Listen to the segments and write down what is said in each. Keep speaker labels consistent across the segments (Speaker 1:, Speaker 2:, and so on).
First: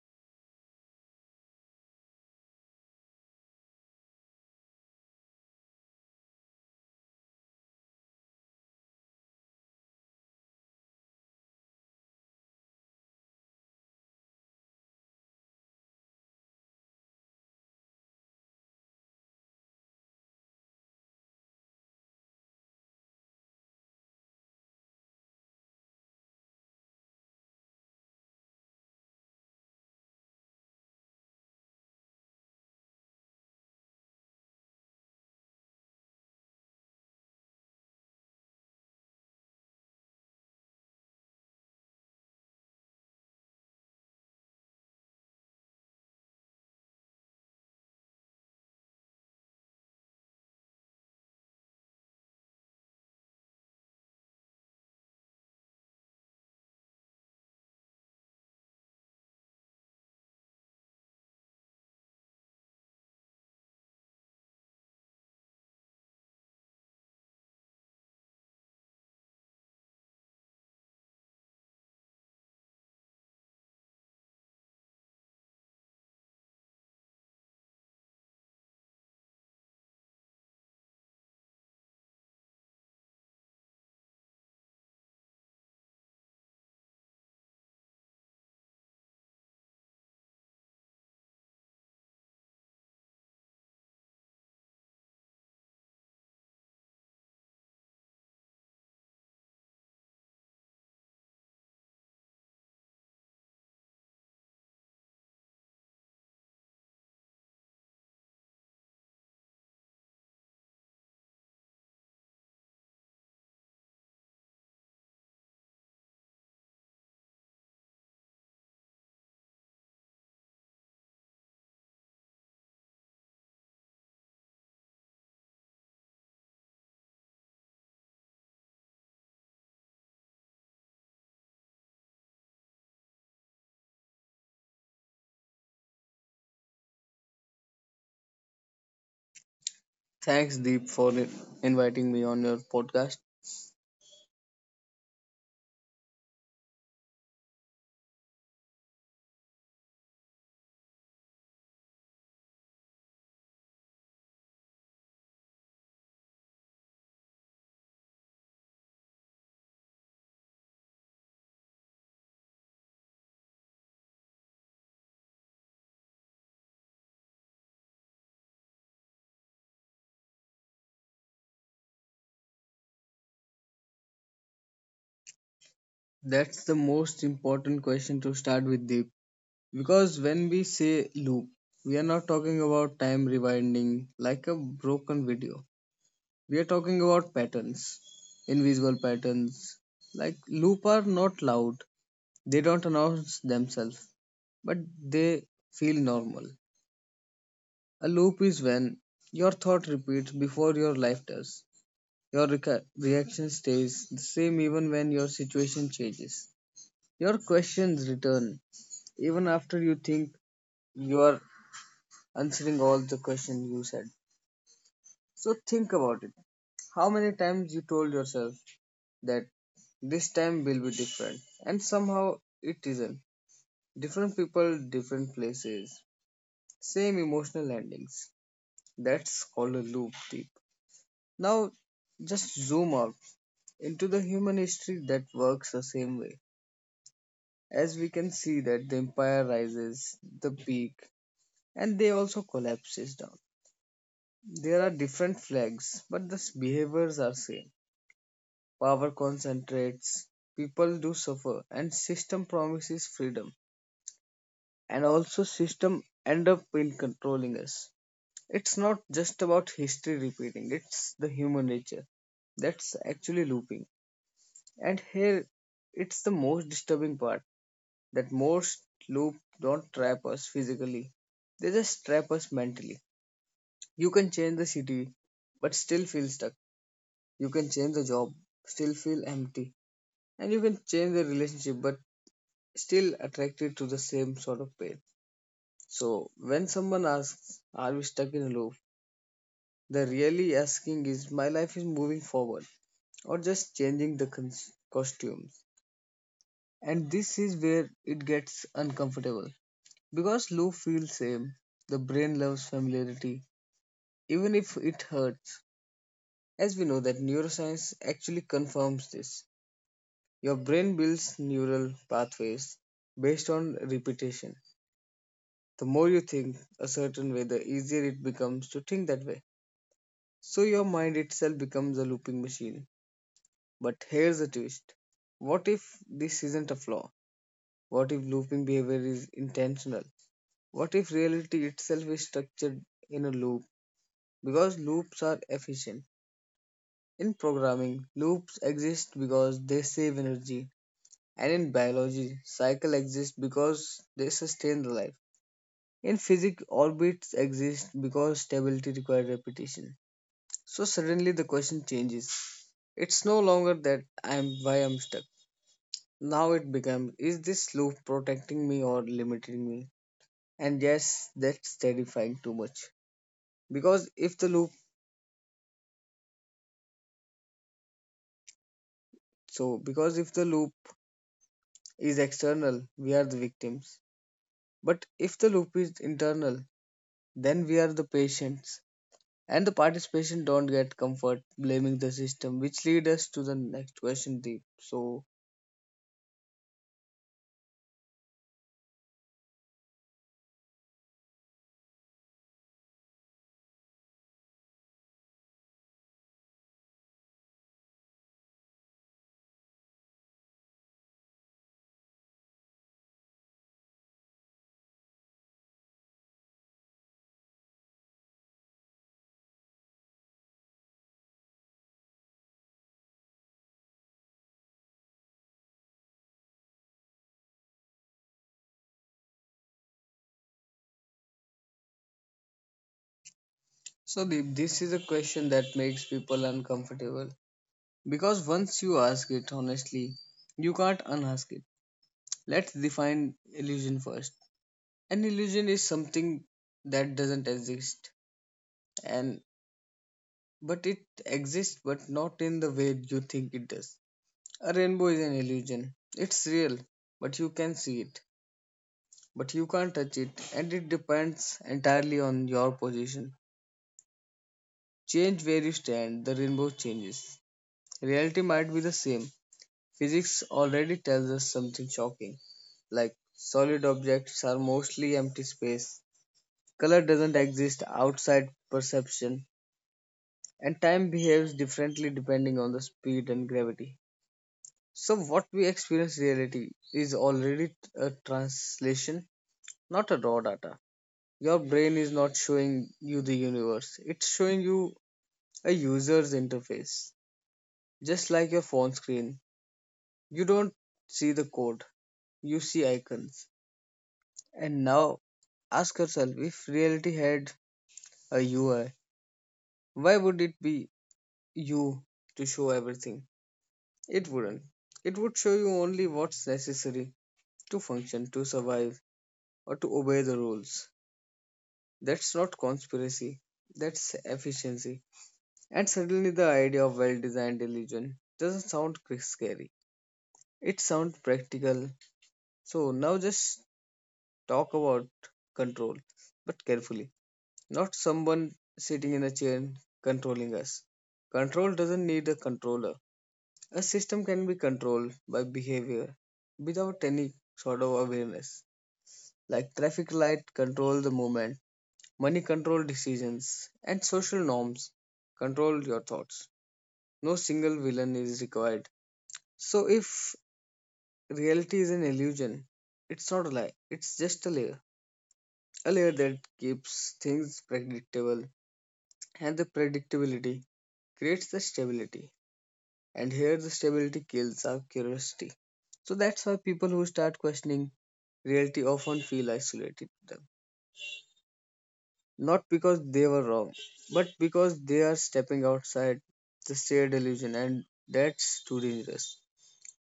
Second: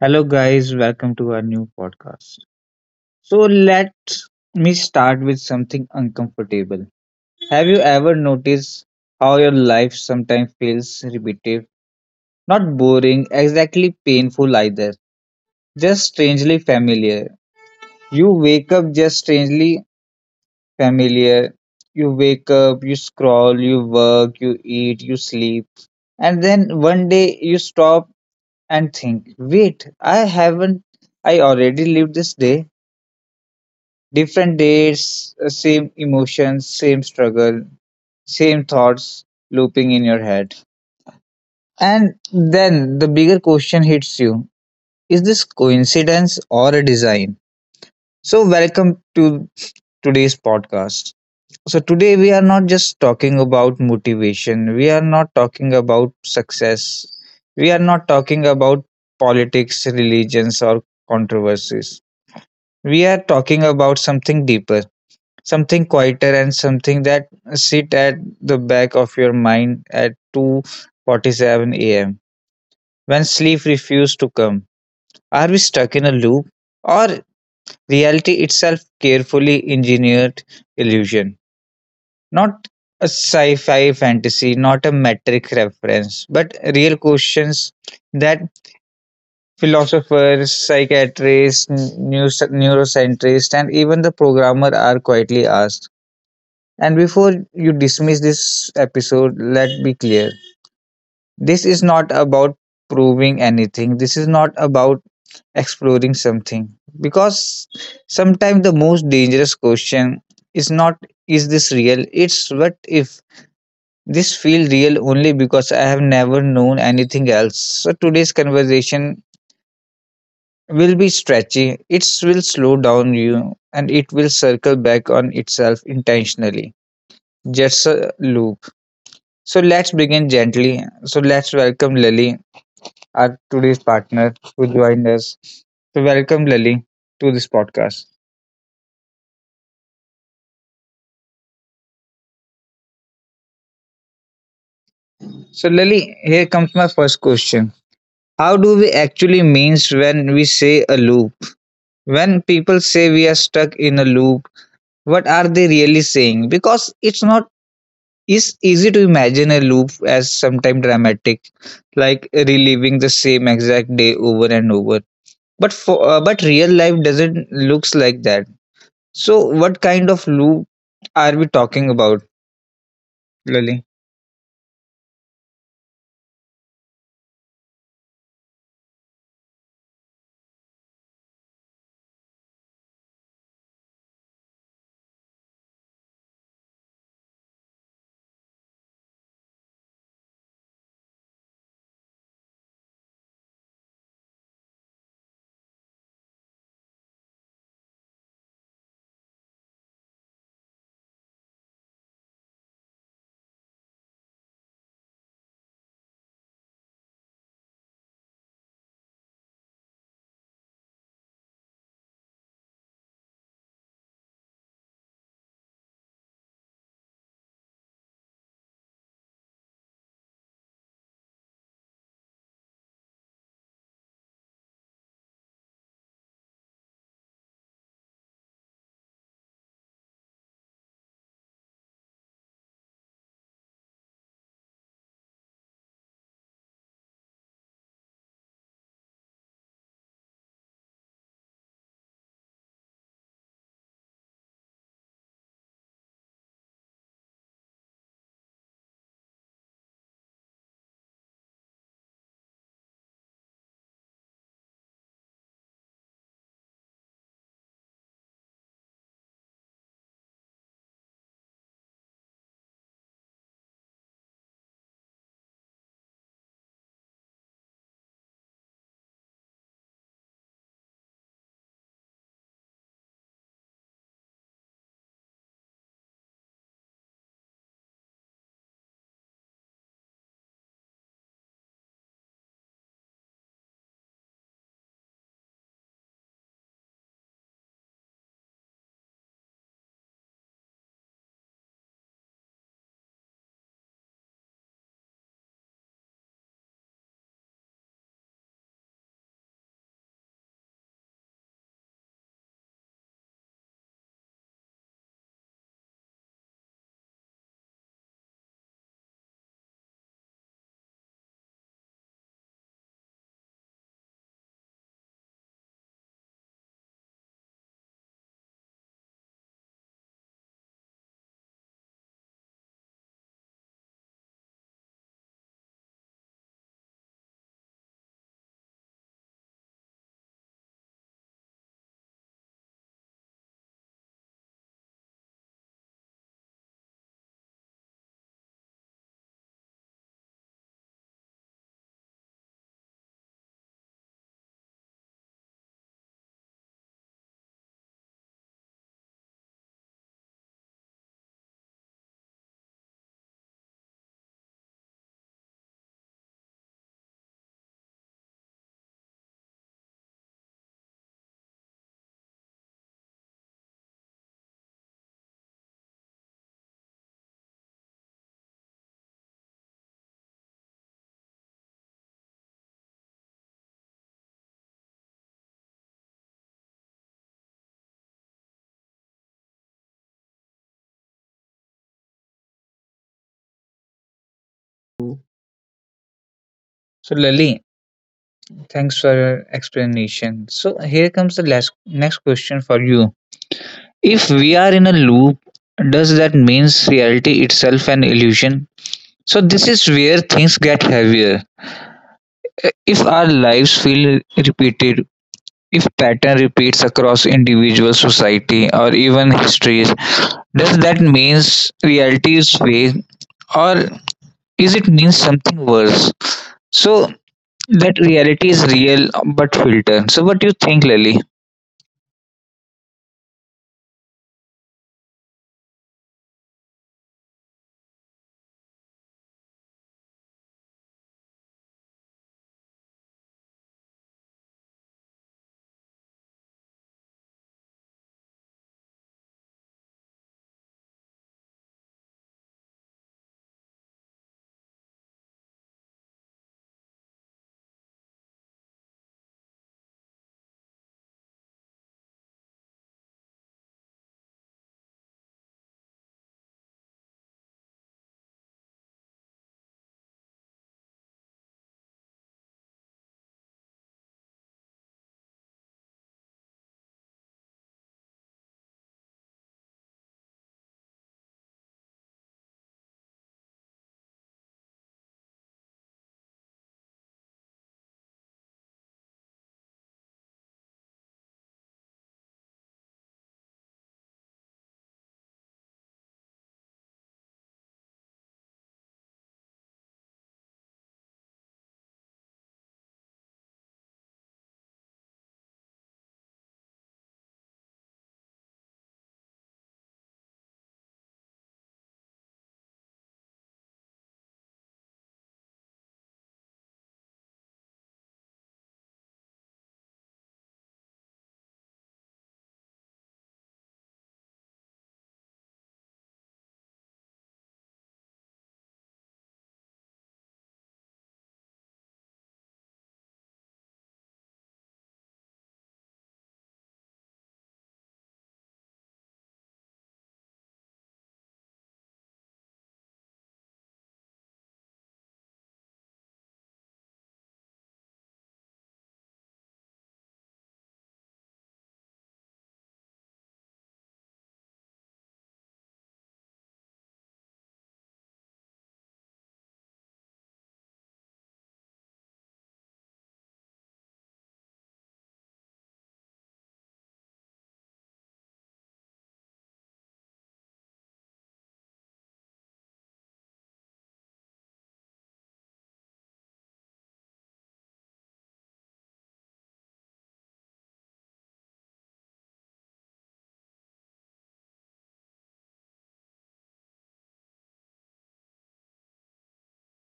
Speaker 1: Hello, guys, welcome to our new podcast. So, let me start with something uncomfortable. Have you ever noticed how your life sometimes feels repetitive? Not boring, exactly painful either, just strangely familiar. You wake up just strangely familiar. You wake up, you scroll, you work, you eat, you sleep. And then one day you stop and think, wait, I haven't, I already lived this day. Different dates, same emotions, same struggle, same thoughts looping in your head. And then the bigger question hits you, is this coincidence or a design? So, welcome to today's podcast. So, today we are not just talking about motivation, we are not talking about success, we are not talking about politics, religions, or controversies. We are talking about something deeper, something quieter, and something that sit at the back of your mind at 2:47 a.m. when sleep refuses to come. Are we stuck in a loop or reality itself carefully engineered illusion? Not a sci-fi fantasy, not a metric reference, but real questions that philosophers, psychiatrists, neuroscientists, and even the programmer are quietly asked. And before you dismiss this episode, let me be clear. This is not about proving anything. This is not about exploring something. Because sometimes the most dangerous question is not is this real? It's what if this feel real only because I have never known anything else. So today's conversation will be stretchy. It will slow down you and it will circle back on itself intentionally. Just a loop. So let's begin gently. So let's welcome Lily, our today's partner who joined us. So welcome Lily to this podcast.
Speaker 2: Thanks, Deep, for inviting me on your podcast.
Speaker 1: So Lily, here comes my first question. How do we actually means when we say a loop? When people say we are stuck in a loop, what are they really saying? Because it's not it's easy to imagine a loop as sometime dramatic, like reliving the same exact day over and over. But for but real life doesn't looks like that. So, what kind of loop are we talking about, Lily?
Speaker 2: That's the most important question to start with, Deep. Because when we say loop, we are not talking about time rewinding like a broken video. We are talking about patterns, invisible patterns. Like, loop are not loud, they don't announce themselves, but they feel normal. A loop is when your thought repeats before your life does. Your reaction stays the same even when your situation changes. Your questions return even after you think you are answering all the questions you said. So think about it. How many times you told yourself that this time will be different and somehow it isn't. Different people, different places, same emotional endings. That's called a loop deep. Now just zoom out into the human history that works the same way. As we can see that the empire rises the peak and they also collapses down, there are different flags but the behaviors are same. Power concentrates, people do suffer and system promises freedom and also system end up in controlling us. It's not just about history repeating, it's the human nature that's actually looping. And here it's the most disturbing part, that most loops don't trap us physically. They just trap us mentally. You can change the city but still feel stuck. You can change the job, still feel empty. And you can change the relationship but still attracted to the same sort of pain. So when someone asks, "Are we stuck in a loop?" The really asking is my life is moving forward or just changing the costumes. And this is where it gets uncomfortable. Because Lou feels same, the brain loves familiarity, even if it hurts. As we know that neuroscience actually confirms this. Your brain builds neural pathways based on repetition. The more you think a certain way, the easier it becomes to think that way. So your mind itself becomes a looping machine. But here's the twist. What if this isn't a flaw? What if looping behavior is intentional? What if reality itself is structured in a loop because loops are efficient. In programming, loops exist because they save energy, and in biology, cycles exist because they sustain the life. In physics, orbits exist because stability requires repetition. So suddenly the question changes. It's no longer that I'm why I'm stuck. Now it becomes is this loop protecting me or limiting me? And yes, that's terrifying too much. Because if the loop because if the loop is external, we are the victims. But if the loop is internal, then we are the patients. And the participation don't get comfort blaming the system, which leads us to the next question, Deep. So,
Speaker 1: So, Lily, thanks for your explanation. So, here comes the next question for you. If we are in a loop, does that means reality itself an illusion? So, this is where things get heavier. If our lives feel repeated, if pattern repeats across individual society or even histories, does that means reality is fake or is it means something worse. So that reality is real but filtered. So what do you think, Lily?
Speaker 2: so Deep, this is a question that makes people uncomfortable because once you ask it honestly, you can't unask it. Let's define illusion first. An illusion is something that doesn't exist, and but it exists, but not in the way you think it does. A rainbow is an illusion. It's real, but you can see it, but you can't touch it, and it depends entirely on your position. Change where you stand, the rainbow changes. Reality might be the same. Physics already tells us something shocking, like solid objects are mostly empty space, color doesn't exist outside perception, and time behaves differently depending on the speed and gravity. So, what we experience reality is already a translation, not a raw data. Your brain is not showing you the universe, it's showing you a user's interface. Just like your phone screen, you don't see the code, you see icons. And now ask yourself if reality had a UI, why would it be you to show everything? It wouldn't. It would show you only what's necessary to function, to survive, or to obey the rules. That's not conspiracy, that's efficiency. And suddenly the idea of well-designed illusion doesn't sound scary. It sounds practical. So now just talk about control, but carefully. Not someone sitting in a chair controlling us. Control doesn't need a controller. A system can be controlled by behavior without any sort of awareness. Like traffic light control the movement, money control decisions, and social norms control your thoughts. No single villain is required. So if reality is an illusion, it's not a lie, it's just a layer. A layer that keeps things predictable, and the predictability creates the stability. And here the stability kills our curiosity. So that's why people who start questioning reality often feel isolated to them. Not because they were wrong, but because they are stepping outside the shared illusion, and that's too dangerous.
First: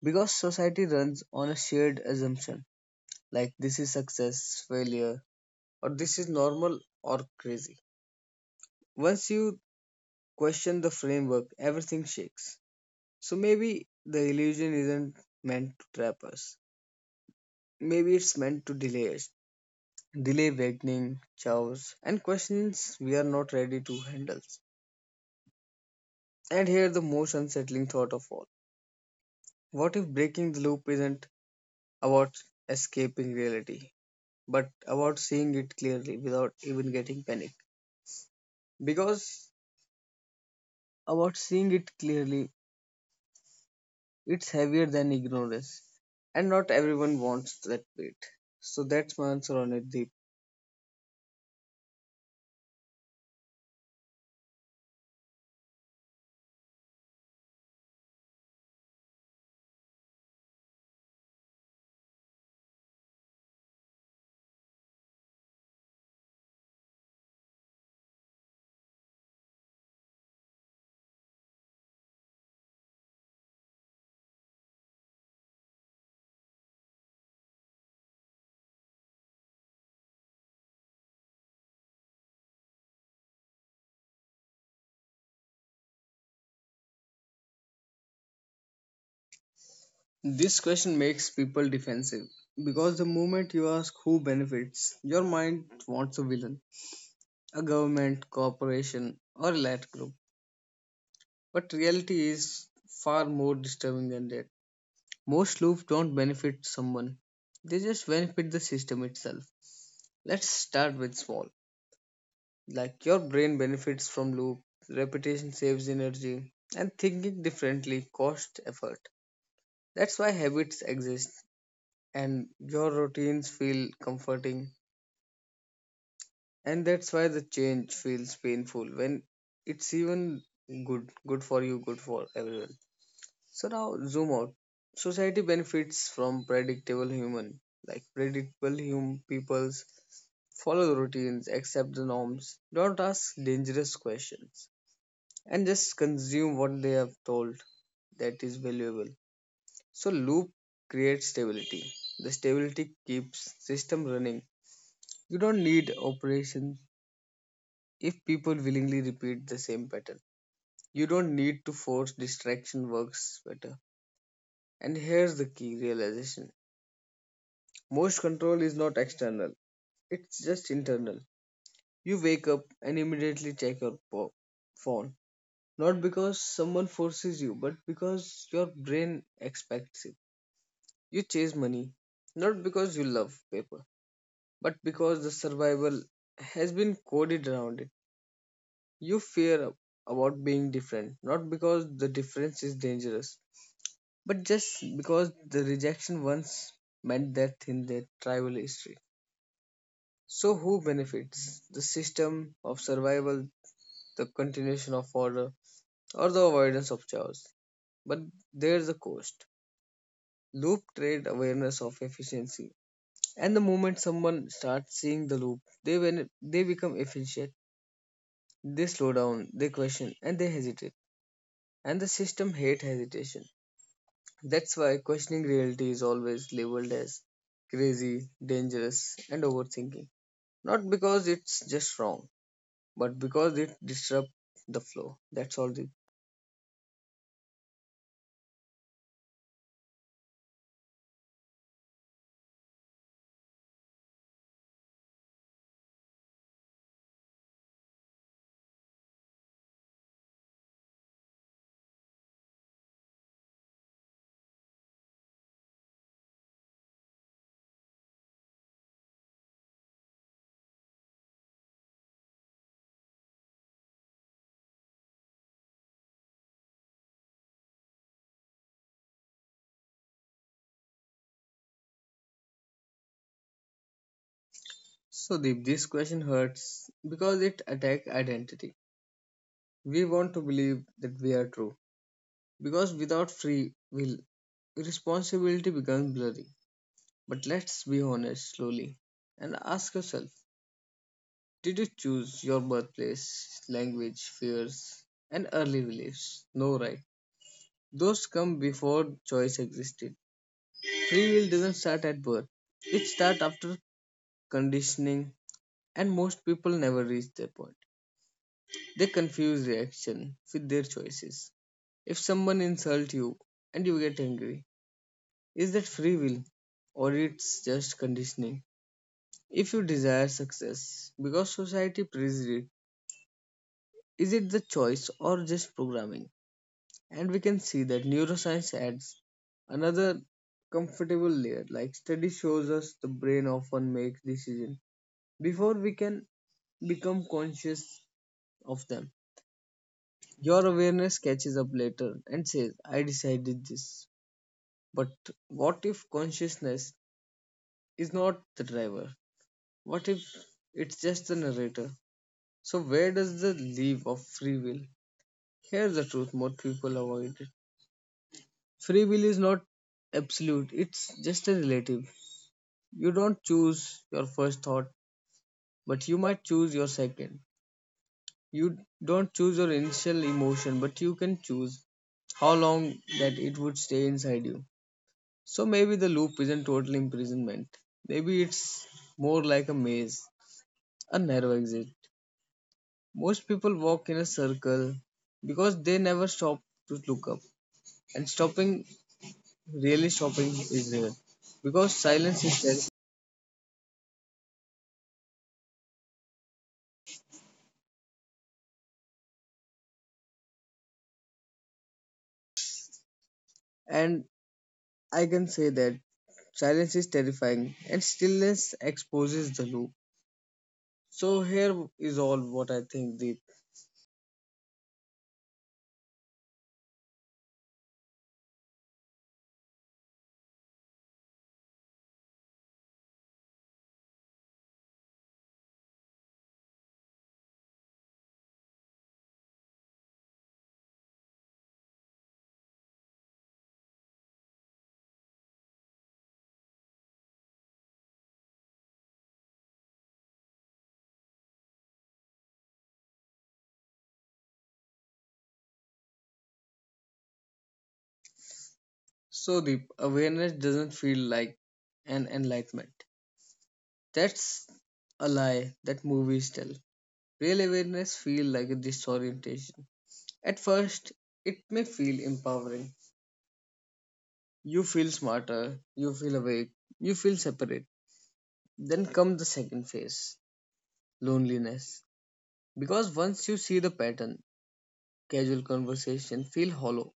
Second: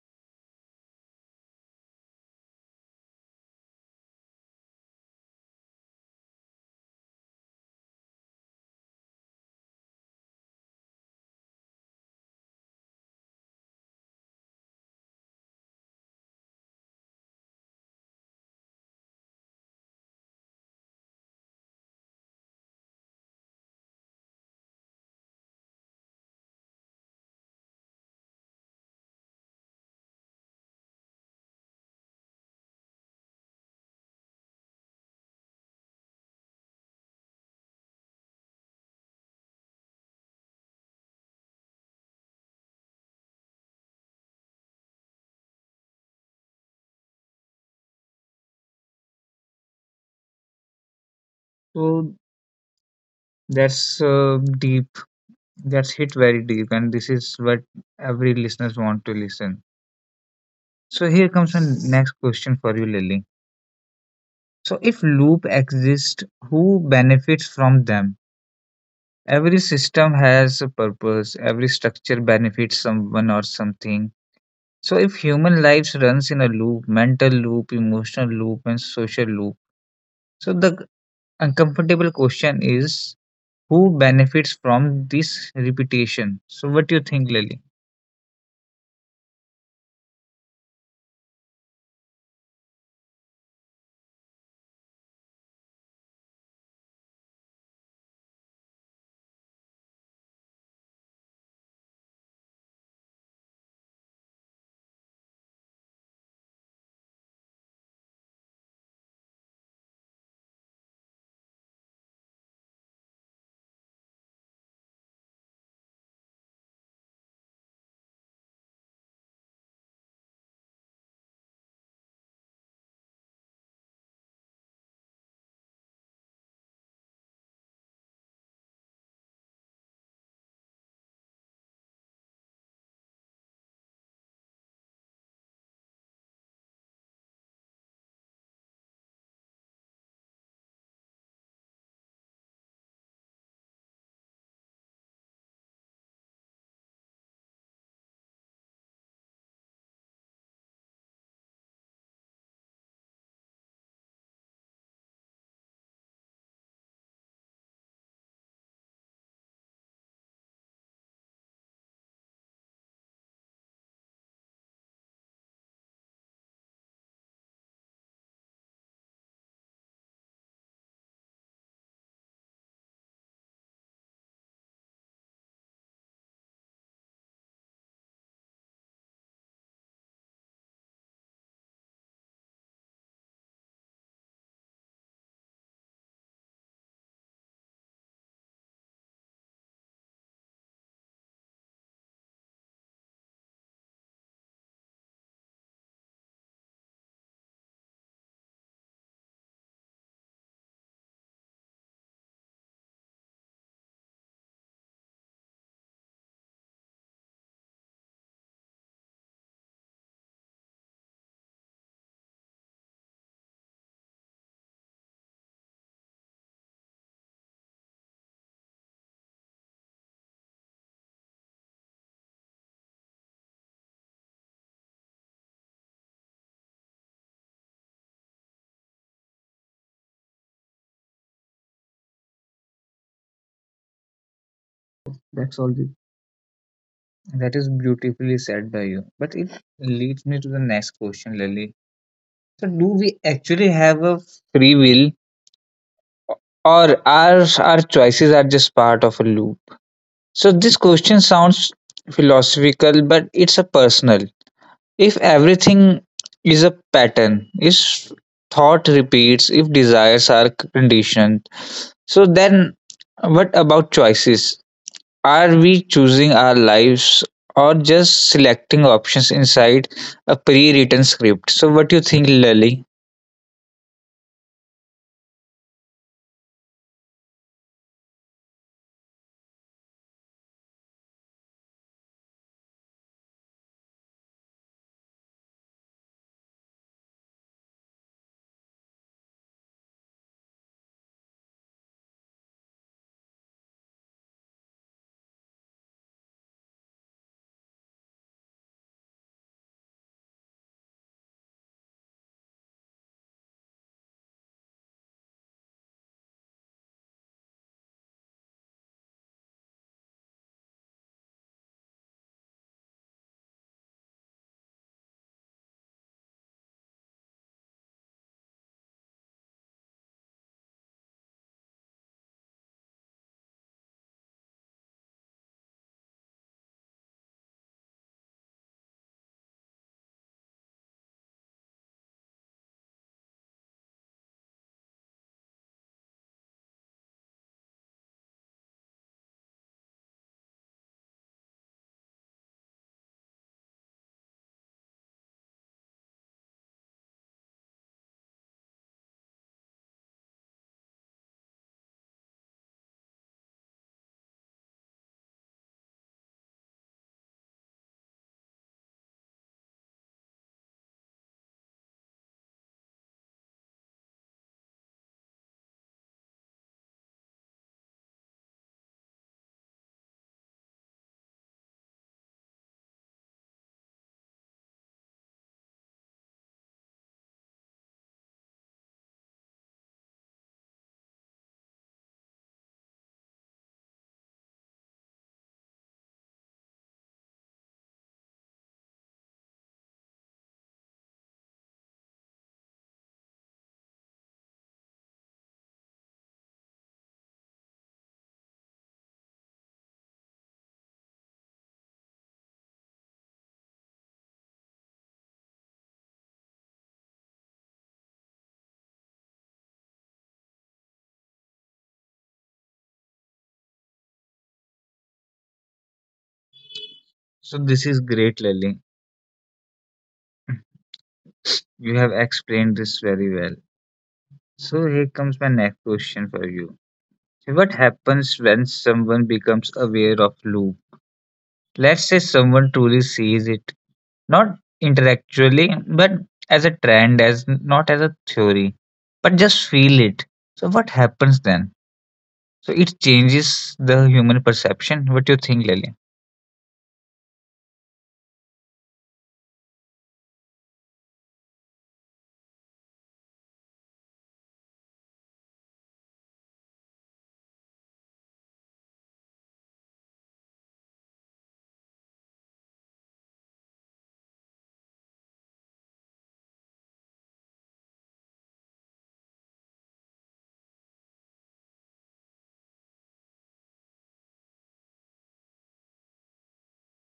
Speaker 2: Because society runs on a shared assumption like this is success, failure, or this is normal or crazy. Once you question the framework, everything shakes. So maybe the illusion isn't meant to trap us. Maybe it's meant to delay us, delay awakening, chaos, and questions we are not ready to handle. And here the most unsettling thought of all. What if breaking the loop isn't about escaping reality, but about seeing it clearly without even getting panic? Because about seeing it clearly. It's heavier than ignorance, and not everyone wants that weight. So that's my answer on it, Deep.
Speaker 1: So that's uh, deep. That's hit very deep, and this is what every listeners want to listen. So here comes the next question for you, Lily. So if loop exists, who benefits from them? Every system has a purpose. Every structure benefits someone or something. So if human lives runs in a loop, mental loop, emotional loop, and social loop, so the uncomfortable question is who benefits from this repetition? So what do you think, Lily?
Speaker 2: This question makes people defensive because the moment you ask who benefits, your mind wants a villain, a government, corporation, or a lad group. But reality is far more disturbing than that. Most loops don't benefit someone, they just benefit the system itself. Let's start with small. Like your brain benefits from loop, repetition saves energy, and thinking differently costs effort. That's why habits exist, and your routines feel comforting, and that's why the change feels painful when it's even good for you, good for everyone. So now zoom out. Society benefits from predictable human, like predictable human peoples follow the routines, accept the norms, don't ask dangerous questions and just consume what they have told that is valuable. So loop creates stability. The stability keeps system running. You don't need operations if people willingly repeat the same pattern. You don't need to force distraction works better. And here's the key realization. Most control is not external. It's just internal. You wake up and immediately check your phone. Not because someone forces you, but because your brain expects it. You chase money not because you love paper, but because the survival has been coded around it. You fear about being different, not because the difference is dangerous, but just because the rejection once meant death in their tribal history. So, who benefits? The system of survival, the continuation of order, or the avoidance of chaos? But there's a cost. Loop trade awareness of efficiency. And the moment someone starts seeing the loop, they when they become efficient, they slow down, they question, and they hesitate. And the system hate hesitation. That's why questioning reality is always labeled as crazy, dangerous, and overthinking. Not because it's just wrong, but because it disrupts the flow. That's
Speaker 1: That's
Speaker 2: all.
Speaker 1: all the
Speaker 2: Deep.
Speaker 1: That is beautifully said by you. But it leads me to the next question, Lily. So do we actually have a free will or are our choices are just part of a loop? So this question sounds philosophical, but it's a personal. If everything is a pattern, if thought repeats, if desires are conditioned, so then, what about choices? Are we choosing our lives or just selecting options inside a pre-written script? So what do you think, Lily?
Speaker 2: So Deep, this question hurts because it attacks identity. We want to believe that we are true. Because without free will, responsibility becomes blurry. But let's be honest slowly and ask yourself, did you choose your birthplace, language, fears, and early beliefs? No, right? Those come before choice existed. Free will doesn't start at birth, it starts after conditioning, and most people never reach that point. They confuse reaction with their choices. If someone insults you and you get angry, is that free will or it's just conditioning? If you desire success because society praises it, is it the choice or just programming? And we can see that neuroscience adds another comfortable layer. Like study shows us the brain often makes decisions before we can become conscious of them. Your awareness catches up later and says, "I decided this." But what if consciousness is not the driver? What if it's just the narrator? So, where does the leave of free will? Here's the truth more people avoid it. Free will is not absolute, it's just a relative. You don't choose your first thought, but you might choose your second. You don't choose your initial emotion, but you can choose how long that it would stay inside you. So maybe the loop isn't total imprisonment. Maybe it's more like a maze, a narrow exit. Most people walk in a circle because they never stop to look up. And stopping, really stopping, is rare because silence is terrifying. And I can say that silence is terrifying and stillness exposes the loop. So, here is all what I think, Deep.
Speaker 1: So this is great, Lily. You have explained this very well. So here comes my next question for you. So what happens when someone becomes aware of loop? Let's say someone truly sees it, not intellectually, but as a trend, as not as a theory, but just feel it. So what happens then? So it changes the human perception. What do you think, Lily?
Speaker 2: So, Deep, awareness doesn't feel like an enlightenment. That's a lie that movies tell. Real awareness feels like a disorientation. At first, it may feel empowering. You feel smarter, you feel awake, you feel separate. Then comes the second phase loneliness. Because once you see the pattern, casual conversation feel hollow,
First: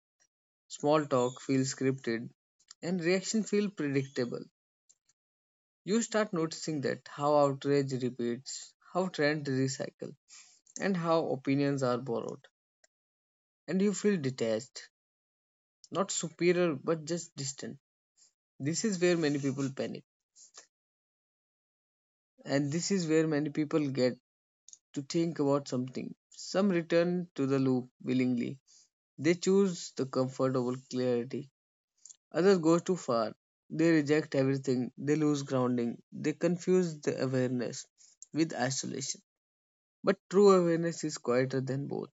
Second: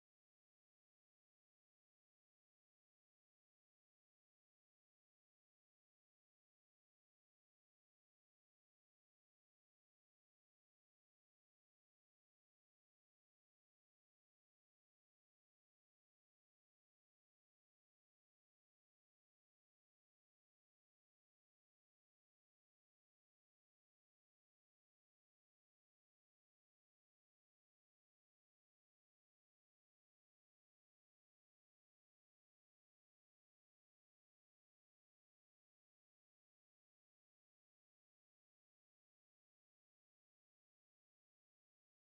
Speaker 2: small talk feel scripted, and reaction feel predictable. You start noticing that how outrage repeats, how trends recycle, and how opinions are borrowed. And you feel detached, not superior but just distant. This is where many people panic, and this is where many people get to think about something. Some return to the loop willingly. They choose the comfort over clarity. Others go too far. They reject everything. They lose grounding. They confuse the awareness with isolation. But true awareness is quieter than both.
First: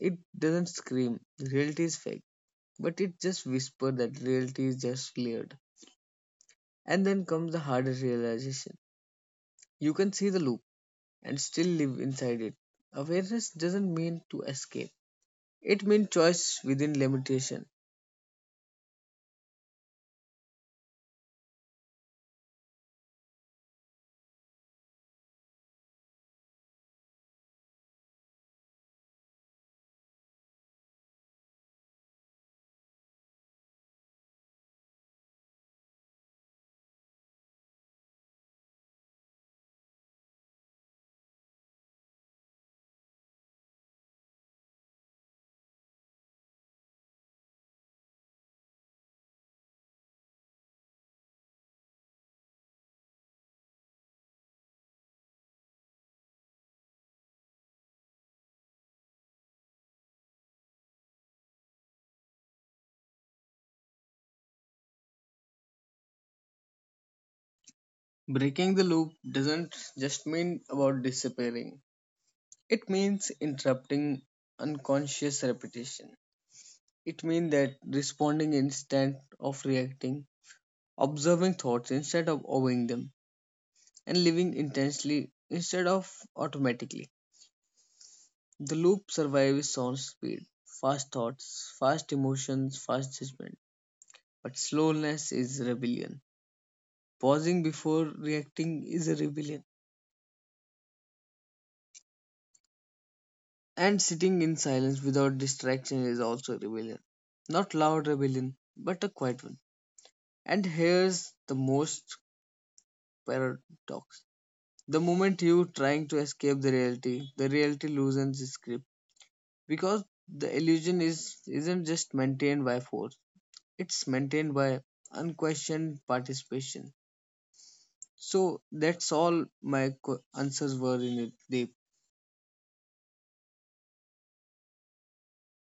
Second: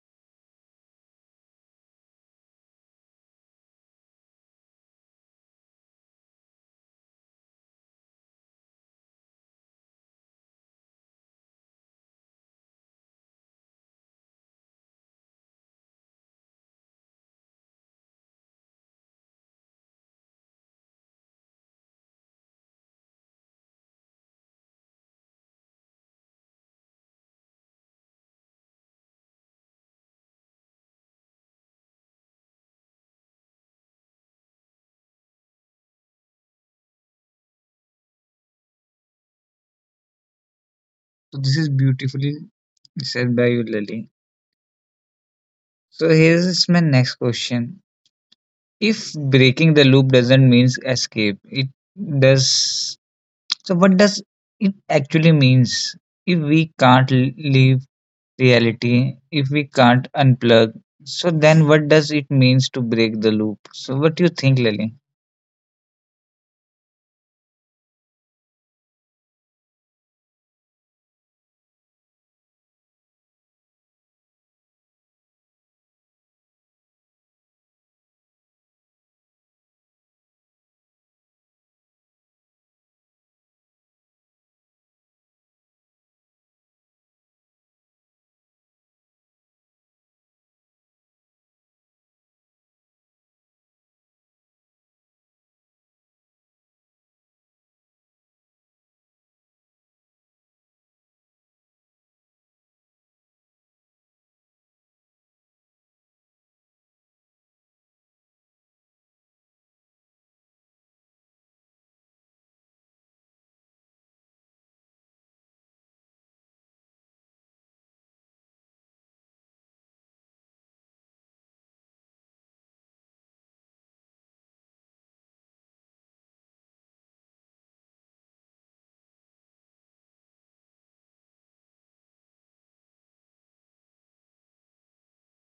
Speaker 2: It doesn't scream, reality is fake, but it just whispers that reality is just layered. And then comes the harder realization. You can see the loop and still live inside it. Awareness doesn't mean to escape. It means choice within limitation.
Speaker 1: So this is beautifully said by you, Lily. So here's my next question. If breaking the loop doesn't mean escape, it does. So what does it actually means? If we can't leave reality, if we can't unplug, so then what does it means to break the loop? So what do you think, Lily?
Speaker 2: Breaking the loop doesn't just mean about disappearing. It means interrupting unconscious repetition. It means that responding instead of reacting, observing thoughts instead of obeying them, and living intensely instead of automatically. The loop survives on speed, fast thoughts, fast emotions, fast judgment. But slowness is rebellion. Pausing before reacting is a rebellion. And sitting in silence without distraction is also rebellion. Not loud rebellion, but a quiet one. And here's the most paradox. The moment you trying to escape the reality loosens its grip because the illusion is isn't just maintained by force. It's maintained by unquestioned participation. So that's all my answers were in it, Deep.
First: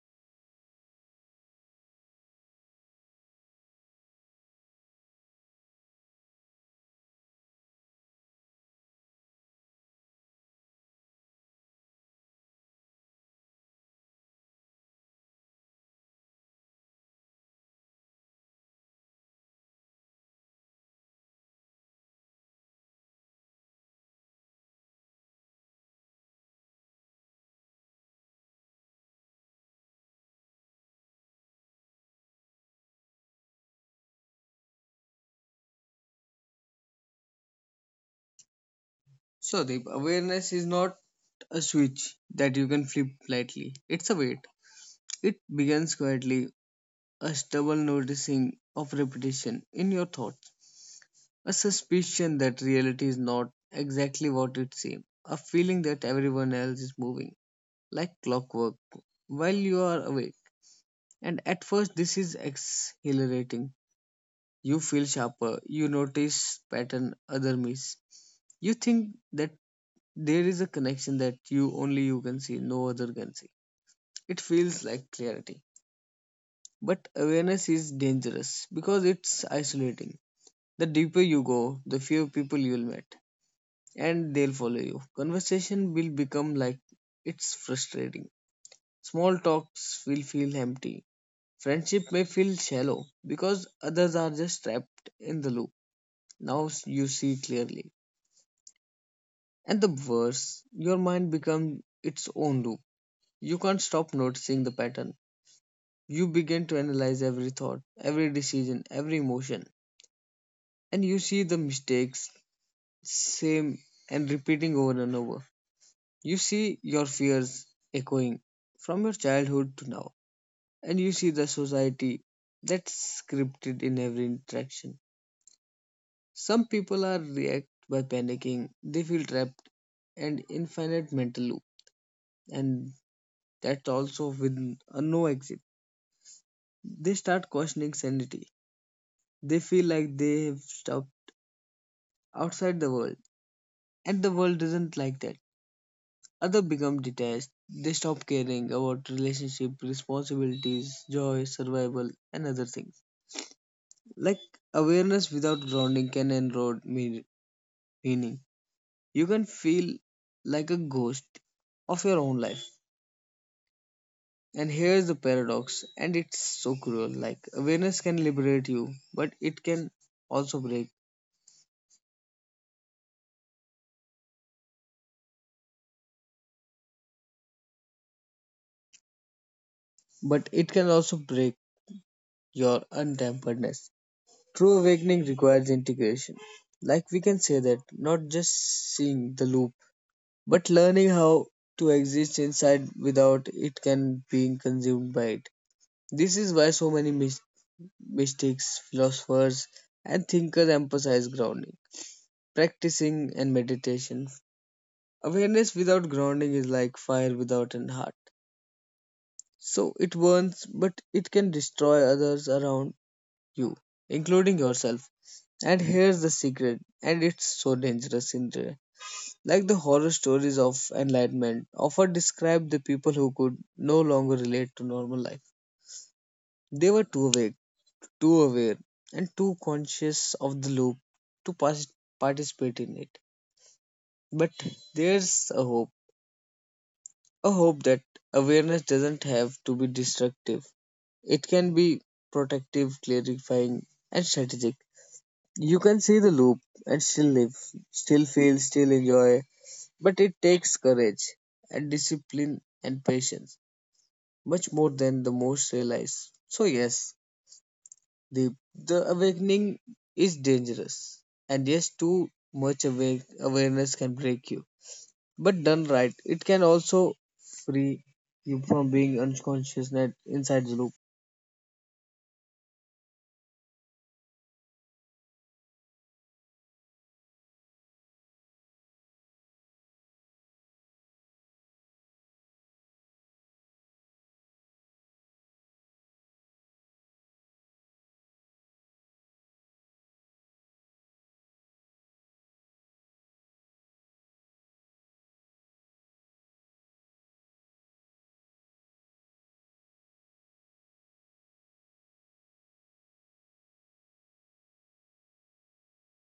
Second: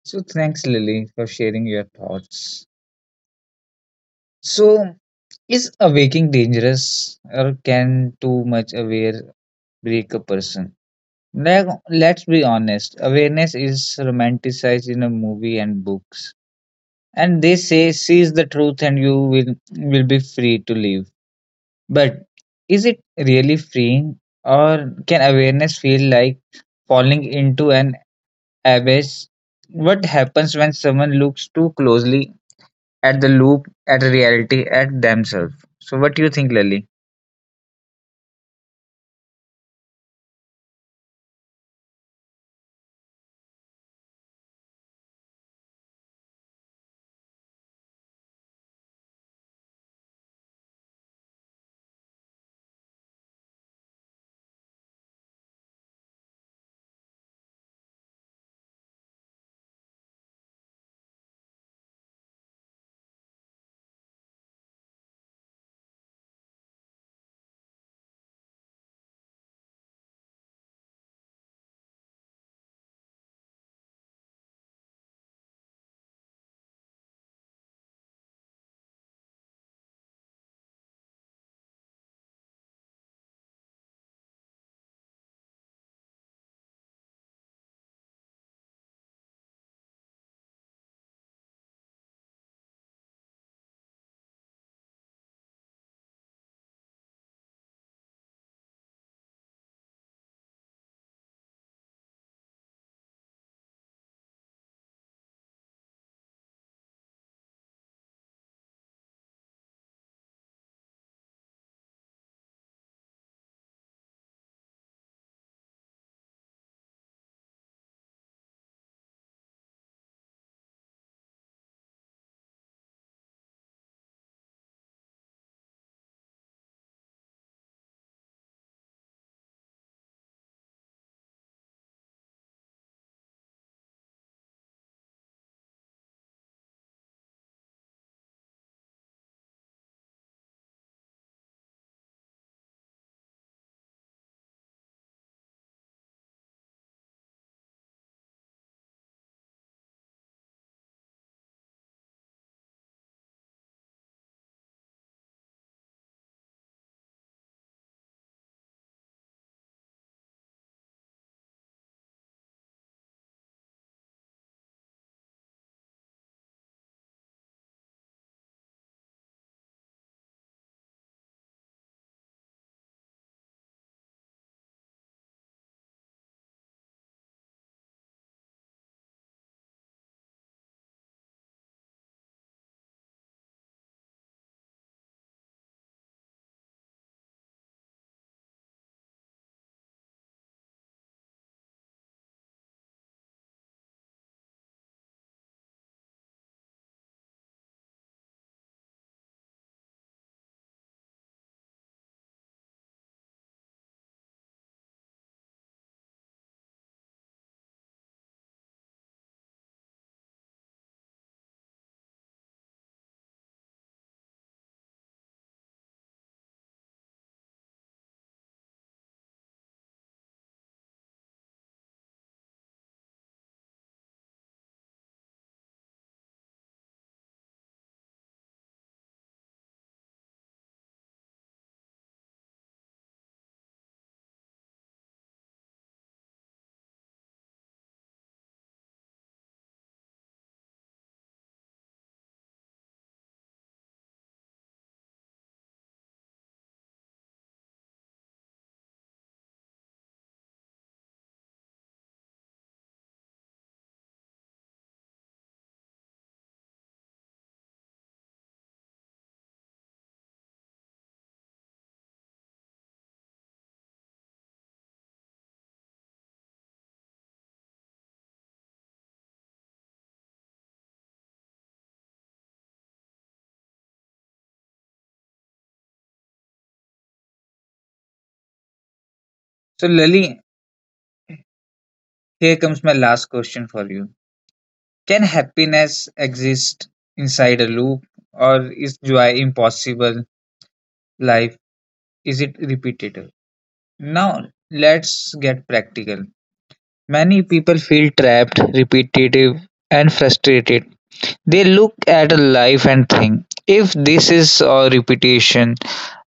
Speaker 1: So thanks, Lily, for sharing your thoughts. So, is awaking dangerous or can too much aware break a person? Like, let's be honest, awareness is romanticized in a movie and books. And they say seize the truth and you will be free to live. But is it really freeing or can awareness feel like falling into an abyss? What happens when someone looks too closely at the loop at reality at themselves? So what do you think, Lily?
Speaker 2: So Deep, awareness is not a switch that you can flip lightly. It's a weight. It begins quietly, a stubble noticing of repetition in your thoughts, a suspicion that reality is not exactly what it seems, a feeling that everyone else is moving like clockwork while you are awake. And at first, this is exhilarating. You feel sharper, you notice pattern other miss. You think that there is a connection that you only you can see, no other can see. It feels like clarity. But awareness is dangerous because it's isolating. The deeper you go, the fewer people you'll meet, and they'll follow you. Conversation will become like it's frustrating. Small talks will feel empty. Friendship may feel shallow because others are just trapped in the loop. Now you see clearly. And the worse, your mind becomes its own loop. You can't stop noticing the pattern. You begin to analyze every thought, every decision, every emotion, and you see the mistakes same and repeating over and over. You see your fears echoing from your childhood to now, and you see the society that's scripted in every interaction. Some people are react by panicking. They feel trapped and infinite mental loop, and that's also with a no exit. They start questioning sanity. They feel like they've stopped outside the world, and the world isn't like that. Others become detached. They stop caring about relationship, responsibilities, joy, survival, and other things. Like awareness without grounding can erode meaning. You can feel like a ghost of your own life. And here's the paradox, and it's so cruel. Like awareness can liberate you, but it can also break. But it can also break your untemperedness. True awakening requires integration. Like we can say that, not just seeing the loop but learning how to exist inside without it can being consumed by it. This is why so many mystics, philosophers, and thinkers emphasize grounding, practicing, and meditation. Awareness without grounding is like fire without an heart. So it burns, but it can destroy others around you, including yourself. And here's the secret, and it's so dangerous in. Like the horror stories of Enlightenment often describe the people who could no longer relate to normal life. They were too awake, too aware, and too conscious of the loop to participate in it. But there's a hope that awareness doesn't have to be destructive. It can be protective, clarifying, and strategic. You can see the loop and still live, still feel, still enjoy, but it takes courage and discipline and patience, much more than the most realize. So yes, the awakening is dangerous, and yes, too much awake, awareness can break you. But done right, it can also free you from being unconscious and inside the loop.
Speaker 1: So, Lily, here comes my last question for you. Can happiness exist inside a loop or is joy impossible? Life is it repetitive? Now let's get practical. Many people feel trapped, repetitive, and frustrated. They look at a life and think, if this is a repetition,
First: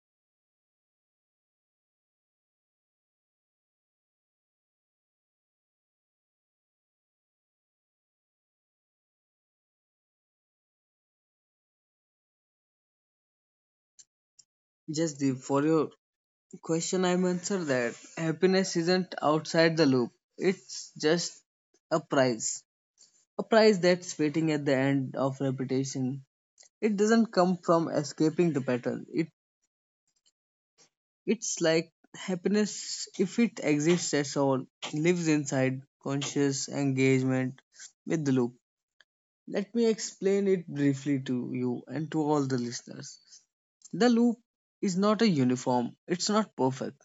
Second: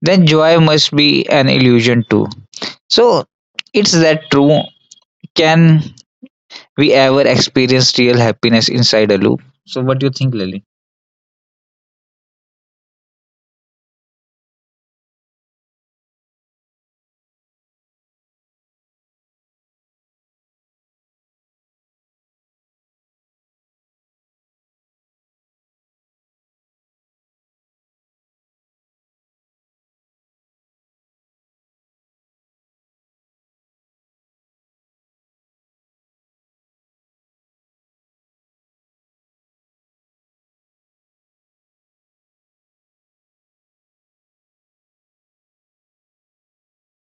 Speaker 1: then joy must be an illusion too. So, it's that true? Can we ever experienced real happiness inside a loop. So, what do you think, Lily?
Speaker 2: Just the for your question, I'm answer that happiness isn't outside the loop. It's just a prize, a prize that's waiting at the end of repetition. It doesn't come from escaping the pattern. It's like happiness, if it exists at all, lives inside conscious engagement with the loop. Let me explain it briefly to you and to all the listeners. The loop is not a uniform, it's not perfect,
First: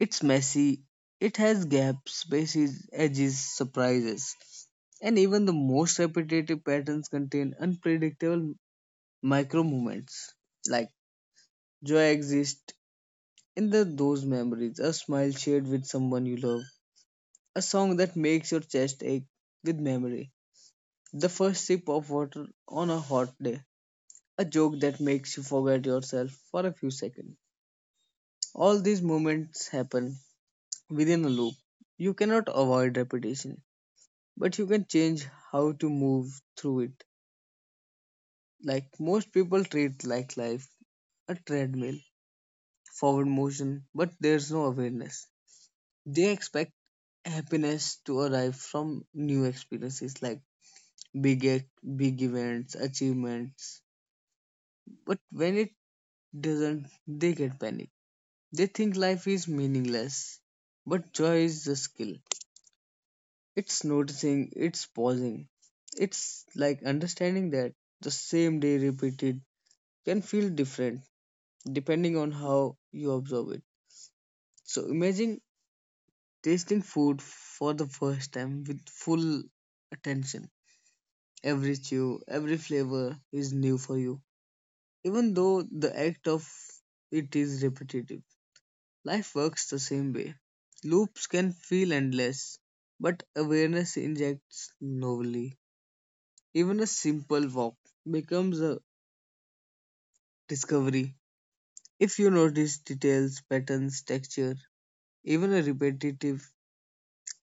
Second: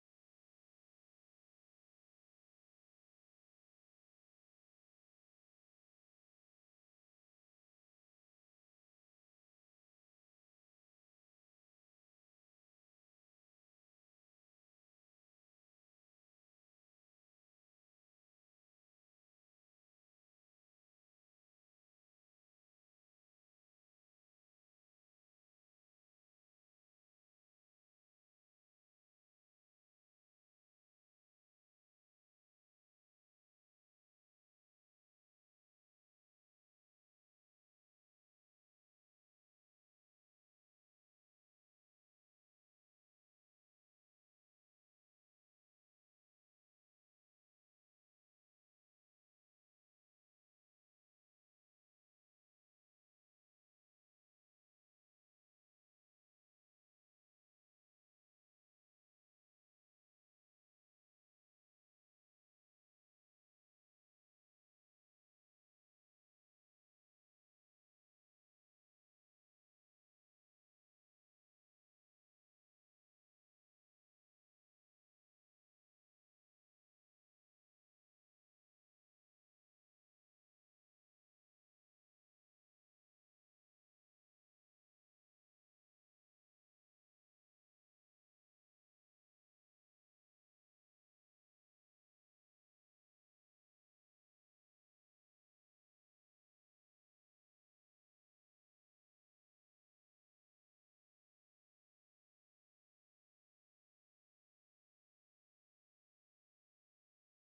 Speaker 2: it's messy, it has gaps, spaces, edges, surprises, and even the most repetitive patterns contain unpredictable micro movements like joy exists in the those memories, a smile shared with someone you love, a song that makes your chest ache with memory, the first sip of water on a hot day, a joke that makes you forget yourself for a few seconds. All these moments happen within a loop. You cannot avoid repetition, but you can change how to move through it. Like most people treat like life, a treadmill, forward motion, but there's no awareness. They expect happiness to arrive from new experiences like big ac- big events achievements, but when it doesn't they get panic. They think life is meaningless, but joy is the skill. It's noticing, it's pausing, it's like understanding that the same day repeated can feel different depending on how you observe it. So imagine tasting food for the first time with full attention, every chew every flavor is new for you. Even though the act of it is repetitive, life works the same way. Loops can feel endless, but awareness injects novelty. Even a simple walk becomes a discovery. If you notice details, patterns, texture, even a repetitive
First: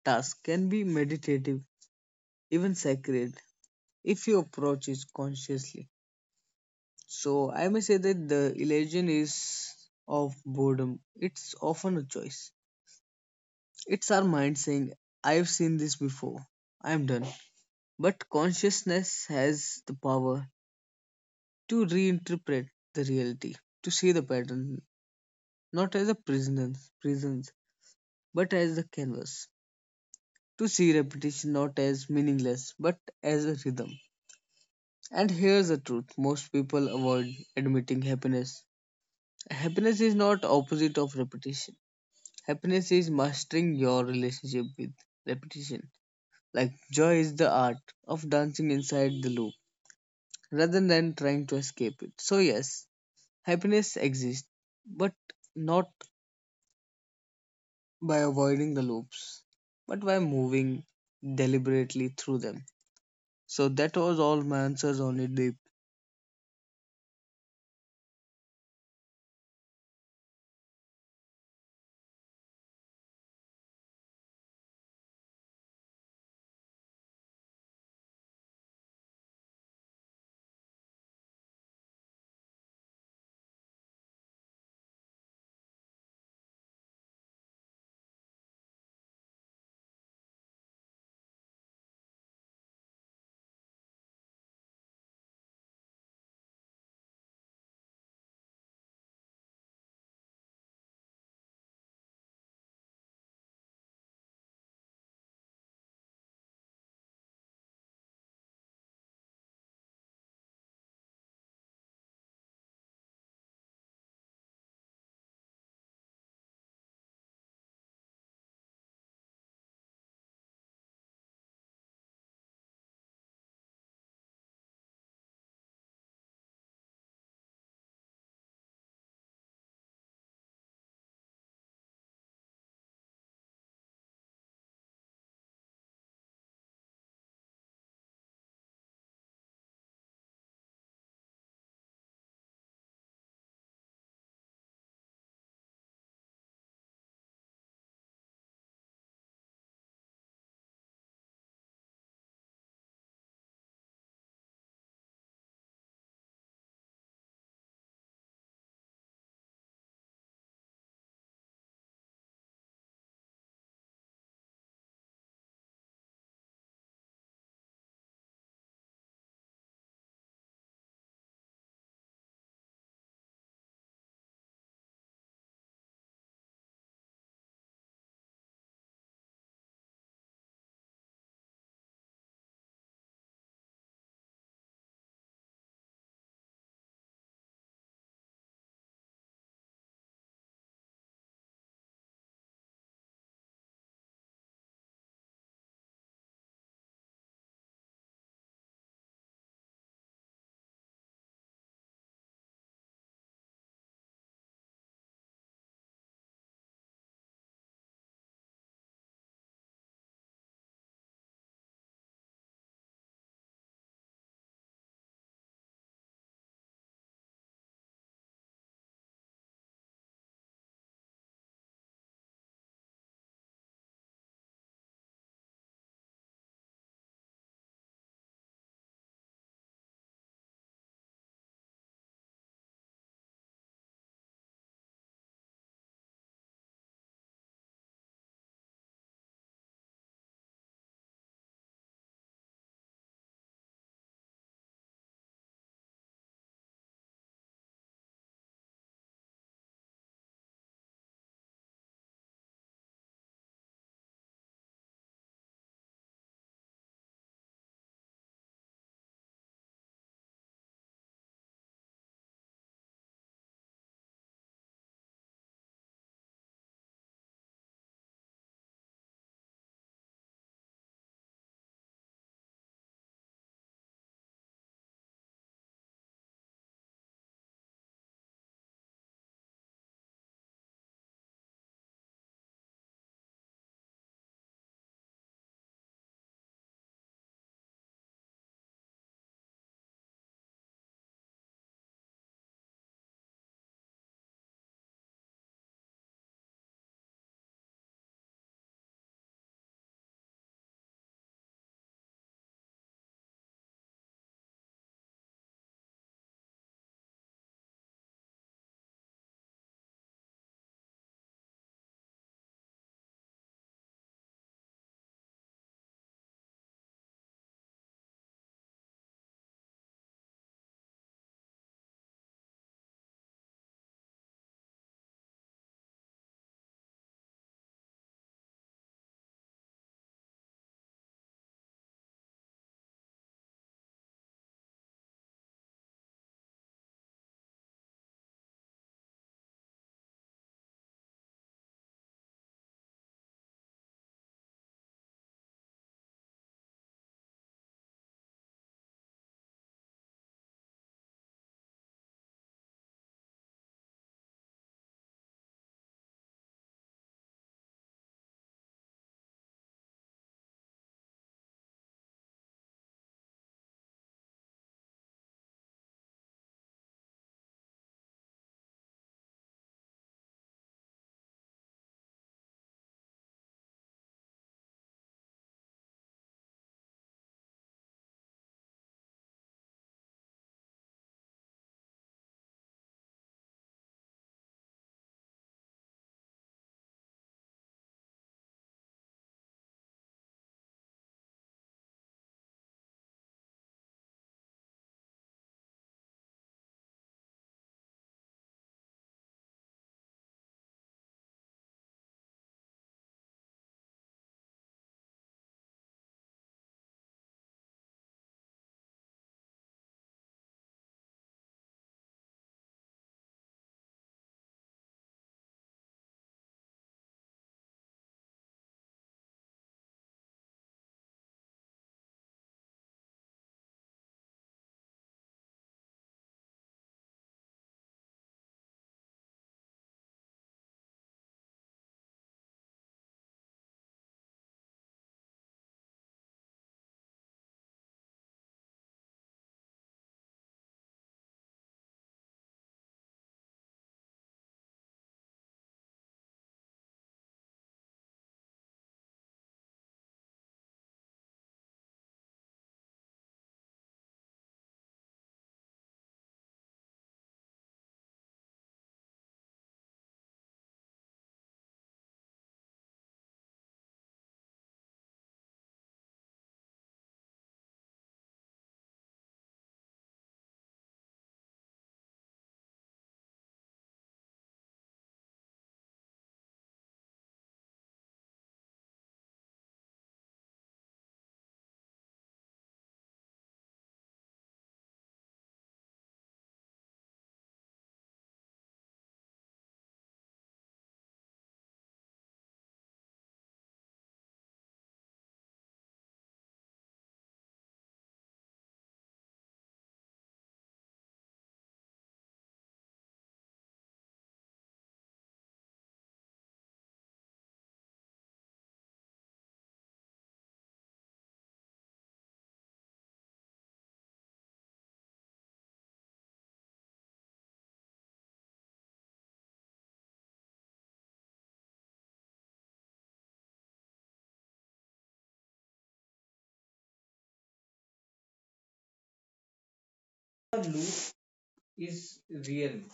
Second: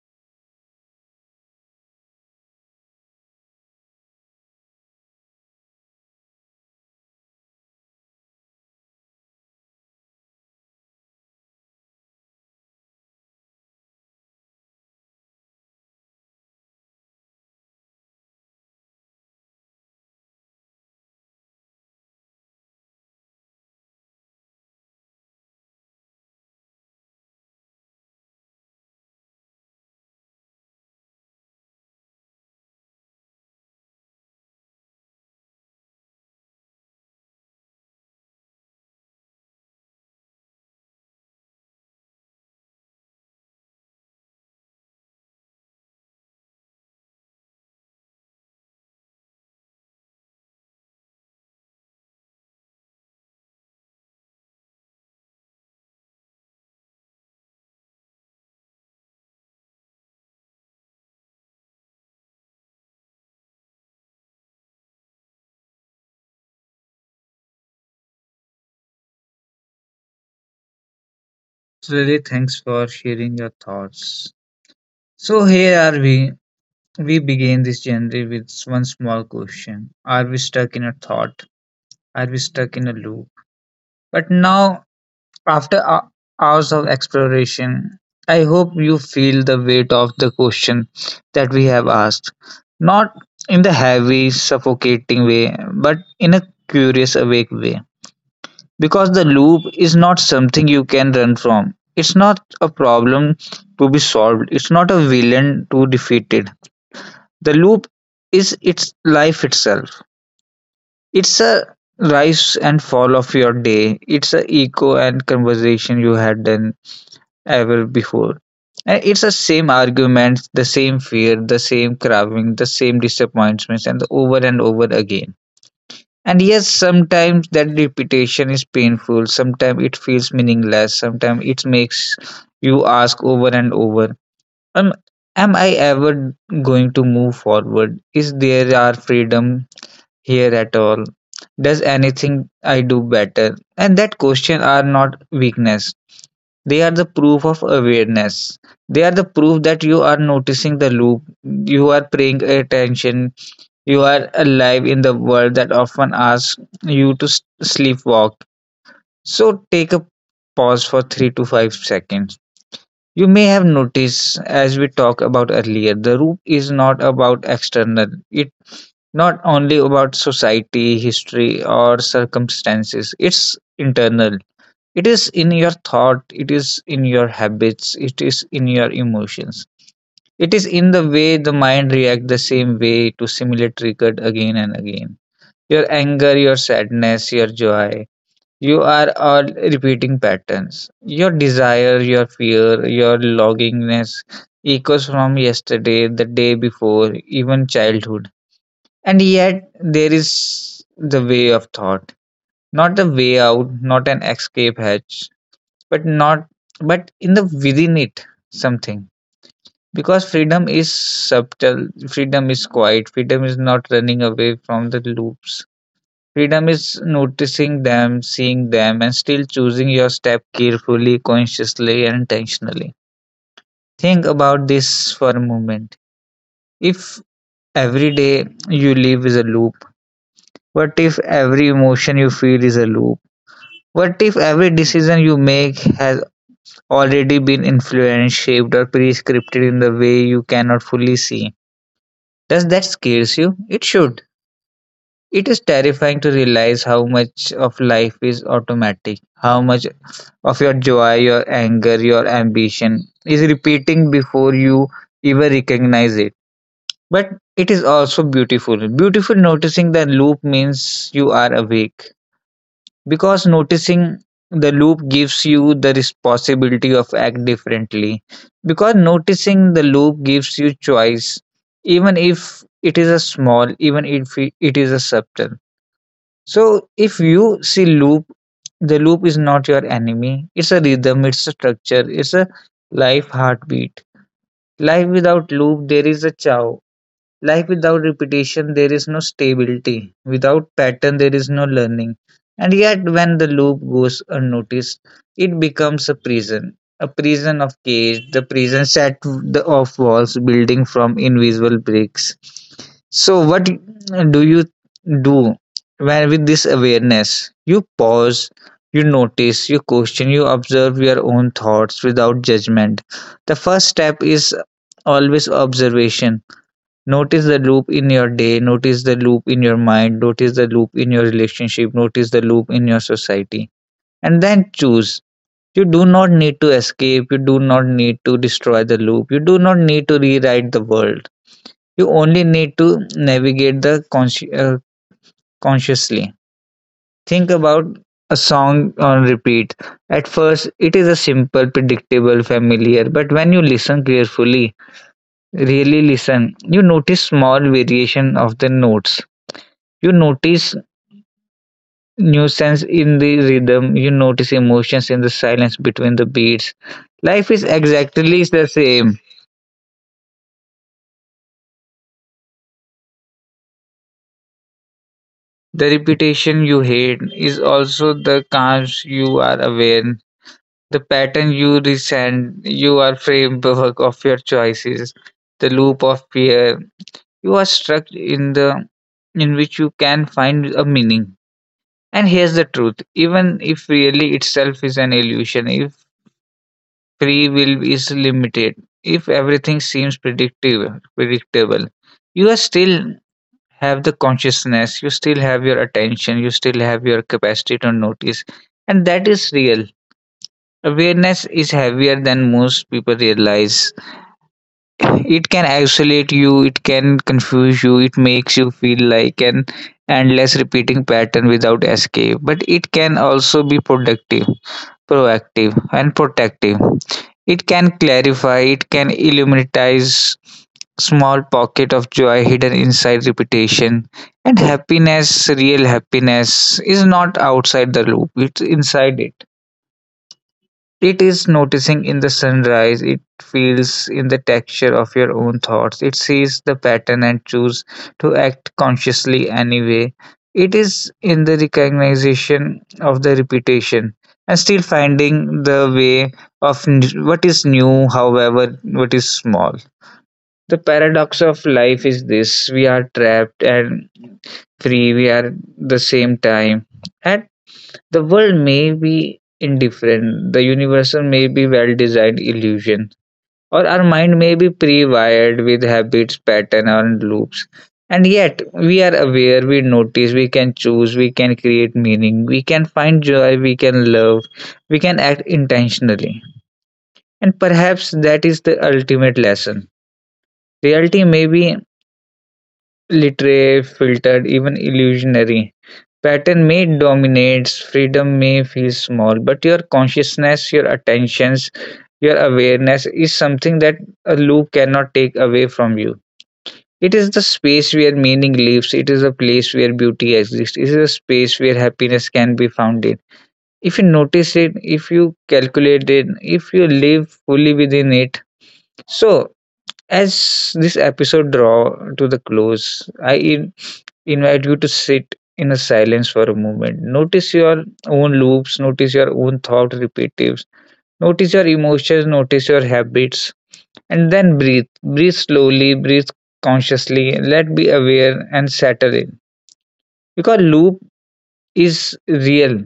Speaker 2: task can be meditative, even sacred, if you approach it consciously. So, I may say that the illusion is of boredom. It's often a choice. It's our mind saying, I've seen this before, I'm done. But consciousness has the power to reinterpret the reality, to see the pattern not as a prisons, but as the canvas, to see repetition not as meaningless, but as a rhythm. And here's the truth most people avoid admitting happiness. Happiness is not opposite of repetition. Happiness is mastering your relationship with repetition. Like joy is the art of dancing inside the loop rather than trying to escape it. So yes, happiness exists, but not by avoiding the loops, but by moving deliberately through them. So that was all my answers on it, Deep.
Speaker 1: Really, thanks for sharing your thoughts. So here are we. We begin this journey with one small question: are we stuck in a thought? Are we stuck in a loop? But now, after hours of exploration, I hope you feel the weight of the question that we have asked, not in the heavy, suffocating way, but in a curious, awake way. Because the loop is not something you can run from. It's not a problem to be solved. It's not a villain to defeated. The loop is its life itself. It's a rise and fall of your day. It's a echo and conversation you had done ever before. And it's the same arguments, the same fear, the same craving, the same disappointments, and over again. And yes, sometimes that repetition is painful, sometimes it feels meaningless, sometimes it makes you ask over and over, um, am I ever going to move forward? Is there our freedom here at all? Does anything I do better? And that question are not weakness. They are the proof of awareness. They are the proof that you are noticing the loop. You are paying attention, you are alive in the world that often asks you to sleepwalk. So take a pause for 3 to 5 seconds. You may have noticed, as we talked about earlier, the root is not about external. It not only about society, history, or circumstances. It's internal. It is in your thought, it is in your habits, it is in your emotions. It is in the way the mind reacts the same way to similar triggered again and again. Your anger, your sadness, your joy, you are all repeating patterns. Your desire, your fear, your longingness echoes from yesterday, the day before, even childhood. And yet, there is the way of thought. Not a way out, not an escape hatch, but not, but in the within it, something, because freedom is subtle, freedom is quiet, freedom is not running away from the loops. Freedom is noticing them, seeing them, and still choosing your step carefully, consciously, and intentionally. Think about this for a moment. If every day you live is a loop, what if every emotion you feel is a loop? What if every decision you make has already been influenced, shaped, or prescripted in the way you cannot fully see? Does that scare you? It should. It is terrifying to realize how much of life is automatic, how much of your joy, your anger, your ambition is repeating before you even recognize it. But it is also beautiful. Beautiful noticing the loop means you are awake, because noticing the loop gives you the responsibility of act differently, because noticing the loop gives you choice, even if it is a small, even if it is a subtle. So if you see loop, the loop is not your enemy. It's a rhythm, it's a structure, it's a life heartbeat. Life without loop, there is a chow. Life without repetition, there is no stability. Without pattern, there is no learning. And yet, when the loop goes unnoticed, it becomes a prison of cage, the of walls building from invisible bricks. So, what do you do when with this awareness? You pause, you notice, you question, you observe your own thoughts without judgment. The first step is always observation. Notice the loop in your day, notice the loop in your mind, notice the loop in your relationship, notice the loop in your society, and then choose. You do not need to escape, you do not need to destroy the loop, you do not need to rewrite the world. You only need to navigate the consciously. Think about a song on repeat. At first, it is a simple, predictable, familiar, but when you listen carefully, really listen, you notice small variation of the notes. You notice nuisance in the rhythm, you notice emotions in the silence between the beats. Life is exactly the same. The repetition you hate is also the calms you are aware. The pattern you resent, you are framework of your choices. The loop of fear, you are stuck in the in which you can find a meaning. And here's the truth: even if really itself is an illusion, if free will is limited. If everything seems predictable, you are still have the consciousness, you still have your attention, you still have your capacity to notice, and that is real. Awareness is heavier than most people realize. It can isolate you, it can confuse you, it makes you feel like an endless repeating pattern without escape, but it can also be productive, proactive and protective. It can clarify, it can illuminate small pocket of joy hidden inside repetition. And happiness, real happiness, is not outside the loop, it's inside it. It is noticing in the sunrise, it feels in the texture of your own thoughts, it sees the pattern and choose to act consciously anyway. It is in the recognition of the repetition and still finding the way of what is new, however, what is small. The paradox of life is this we are trapped and free, we are the same time. At the world may be indifferent, the universal may be well designed illusion, or our mind may be pre wired with habits, patterns, and loops. And yet, we are aware, we notice, we can choose, we can create meaning, we can find joy, we can love, we can act intentionally. And perhaps that is the ultimate lesson. Reality may be literary, filtered, even illusionary. Pattern may dominates, freedom may feel small, but your consciousness, your attentions, your awareness is something that a loop cannot take away from you. It is the space where meaning lives, it is a place where beauty exists, it is a space where happiness can be found in. If you notice it, if you calculate it, if you live fully within it. So, as this episode draw to the close, invite you to sit in a silence for a moment. Notice your own loops, notice your own thought repetitions, notice your emotions, notice your habits, and then breathe. Breathe slowly, breathe consciously, let be aware and settle in.
Speaker 2: The
Speaker 1: Because loop
Speaker 2: loop is
Speaker 1: is
Speaker 2: real.
Speaker 1: real,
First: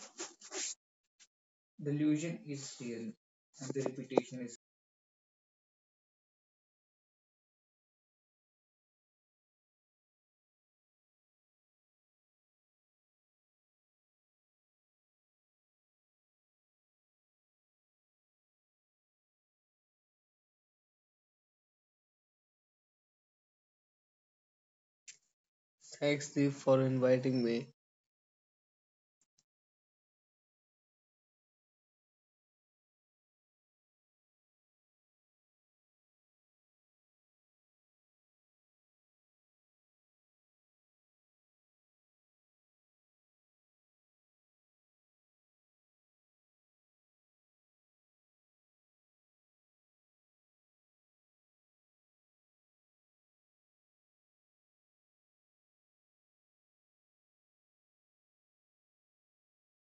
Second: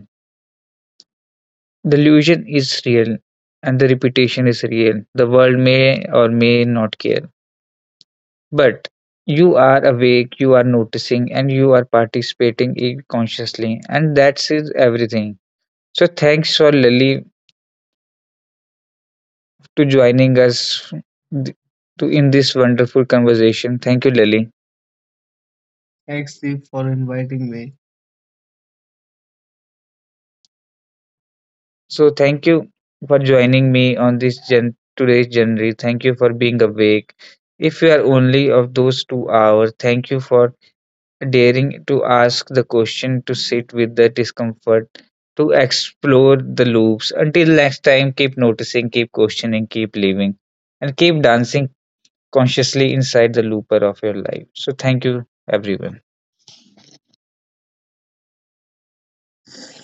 Speaker 1: the
Speaker 2: Delusion
Speaker 1: illusion
Speaker 2: is
Speaker 1: is
Speaker 2: real.
Speaker 1: real,
Speaker 2: And
Speaker 1: and
Speaker 2: the
Speaker 1: the
Speaker 2: repetition
Speaker 1: repetition
Speaker 2: is.
Speaker 1: is real. The world may or may not care. But you are awake, you are noticing, and you are participating in consciously, and that's is everything. So thanks for Lily to joining us th- to in this wonderful conversation. Thank you, Lily.
Speaker 2: Thanks, Deep, for inviting me.
Speaker 1: Exactly. So thank you for joining me on this today's journey. Thank you for being awake. If you are only of those 2 hours, thank you for daring to ask the question, to sit with the discomfort, to explore the loops. Until next time, keep noticing, keep questioning, keep living, and keep dancing consciously inside the looper of your life. So, thank you, everyone.